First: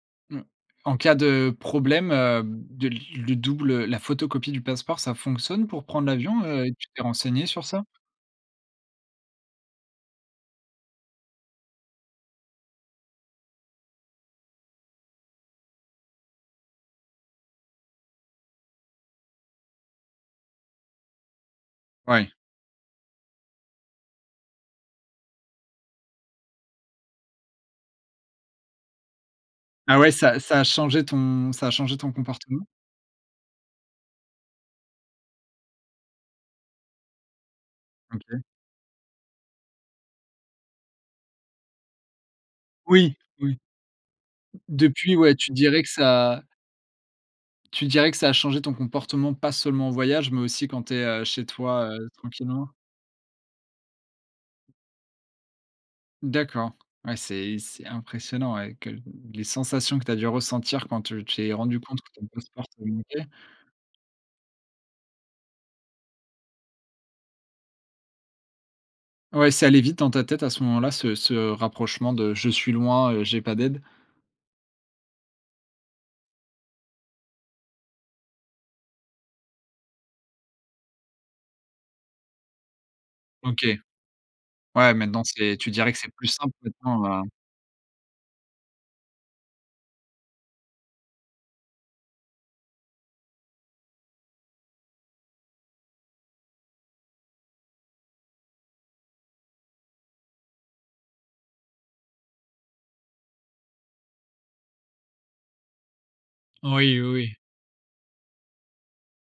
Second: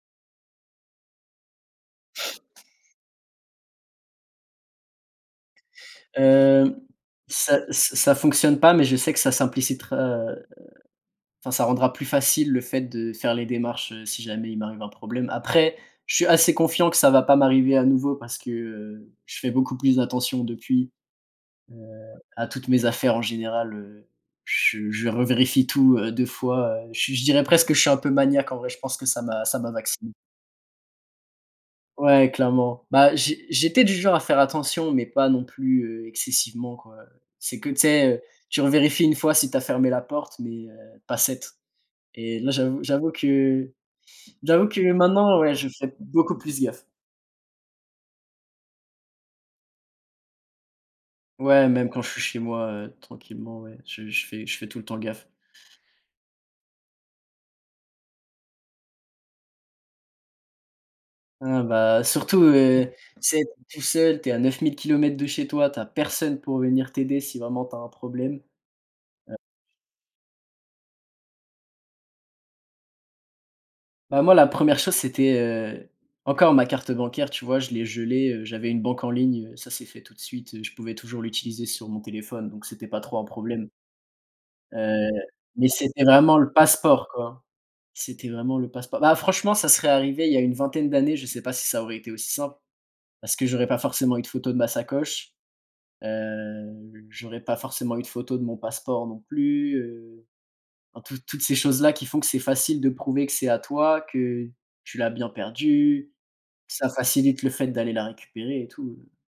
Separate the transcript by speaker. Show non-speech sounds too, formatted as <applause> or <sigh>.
Speaker 1: Mmh. En cas de problème, heu, de
Speaker 2: <sniffs>
Speaker 1: le double, la photocopie du passeport, ça fonctionne pour prendre l'avion, heu et
Speaker 2: Heu,
Speaker 1: tu t'es renseigné
Speaker 2: ça
Speaker 1: sur ça?
Speaker 2: ça ça fonctionne pas, mais je sais que ça simplicitera, heu enfin, ça rendra plus facile le fait de faire les démarches, heu, si jamais il m'arrive un problème. Après, je suis assez confiant que ça va pas m'arriver à nouveau parce que, heu, je fais beaucoup plus attention depuis, heu,
Speaker 1: Ouais.
Speaker 2: à toutes mes affaires. En général, heu, je je revérifie tout, heu, 2 fois, heu, je je dirais presque que je suis un peu maniaque en vrai, je pense que ça m'a ça m'a
Speaker 1: Ah ouais,
Speaker 2: vacciné.
Speaker 1: ça ça a changé ton ça a changé ton
Speaker 2: Ouais,
Speaker 1: comportement?
Speaker 2: clairement. Bah, j'é j'étais du genre à faire attention, mais pas non plus, heu, excessivement, quoi. C'est que tu sais, heu,
Speaker 1: OK.
Speaker 2: tu revérifies 1 fois si tu as fermé la porte, mais, heu, pas 7 et là, j'avoue j'avoue
Speaker 1: Oui, oui.
Speaker 2: que j'avoue que
Speaker 1: Depuis, ouais,
Speaker 2: maintenant
Speaker 1: tu
Speaker 2: ouais, je
Speaker 1: dirais que
Speaker 2: fais beaucoup
Speaker 1: ça
Speaker 2: plus gaffe.
Speaker 1: tu dirais que ça a changé ton comportement, pas seulement en voyage, mais aussi quand tu es, heu, chez
Speaker 2: Ouais,
Speaker 1: toi,
Speaker 2: même quand je
Speaker 1: heu,
Speaker 2: suis chez moi,
Speaker 1: tranquillement?
Speaker 2: heu, tranquillement ouais, je je fais je fais tout le temps gaffe.
Speaker 1: D'accord, ouais, c'est c'est impressionnant ouais, que les sensations que tu as dû ressentir quand tu t'es
Speaker 2: Ah
Speaker 1: rendu compte
Speaker 2: bah,
Speaker 1: que ton
Speaker 2: surtout,
Speaker 1: passeport te
Speaker 2: heu, tu
Speaker 1: manquait.
Speaker 2: sais, tu es tout seul, tu es à 9000 kilomètres de chez toi, tu as personne pour venir t'aider si vraiment tu as un problème, heu
Speaker 1: Ouais, c'est allé vite dans ta tête à ce moment-là, ce ce rapprochement de: «Je suis loin, heu, j'ai pas d'aide»?
Speaker 2: Bah, moi la première chose, c'était, heu encore ma carte bancaire, tu vois, je l'ai gelé, heu, j'avais une banque en ligne, heu, ça s'est fait tout de suite, heu, je pouvais toujours l'utiliser sur mon téléphone donc c'était pas trop un
Speaker 1: OK.
Speaker 2: problème
Speaker 1: Ouais,
Speaker 2: heu,
Speaker 1: maintenant, c'est
Speaker 2: mais
Speaker 1: tu dirais que
Speaker 2: c'était
Speaker 1: c'est plus
Speaker 2: vraiment le
Speaker 1: simple
Speaker 2: passeport
Speaker 1: maintenant, heu
Speaker 2: quoi, c'était vraiment le passeport. Bah, franchement, ça serait arrivé il y a une 20aine d'années, je sais pas si ça aurait été aussi simple. Parce que j'aurais pas forcément eu de photo de ma sacoche, heu, j'aurais pas forcément eu de photo de mon passeport non plus, heu enfin toutes toutes ces choses là, qui font que c'est facile de prouver que c'est à toi, que tu l'as bien perdu.
Speaker 1: Oui,
Speaker 2: Ça
Speaker 1: oui, oui.
Speaker 2: facilite le fait d'aller la récupérer et tout.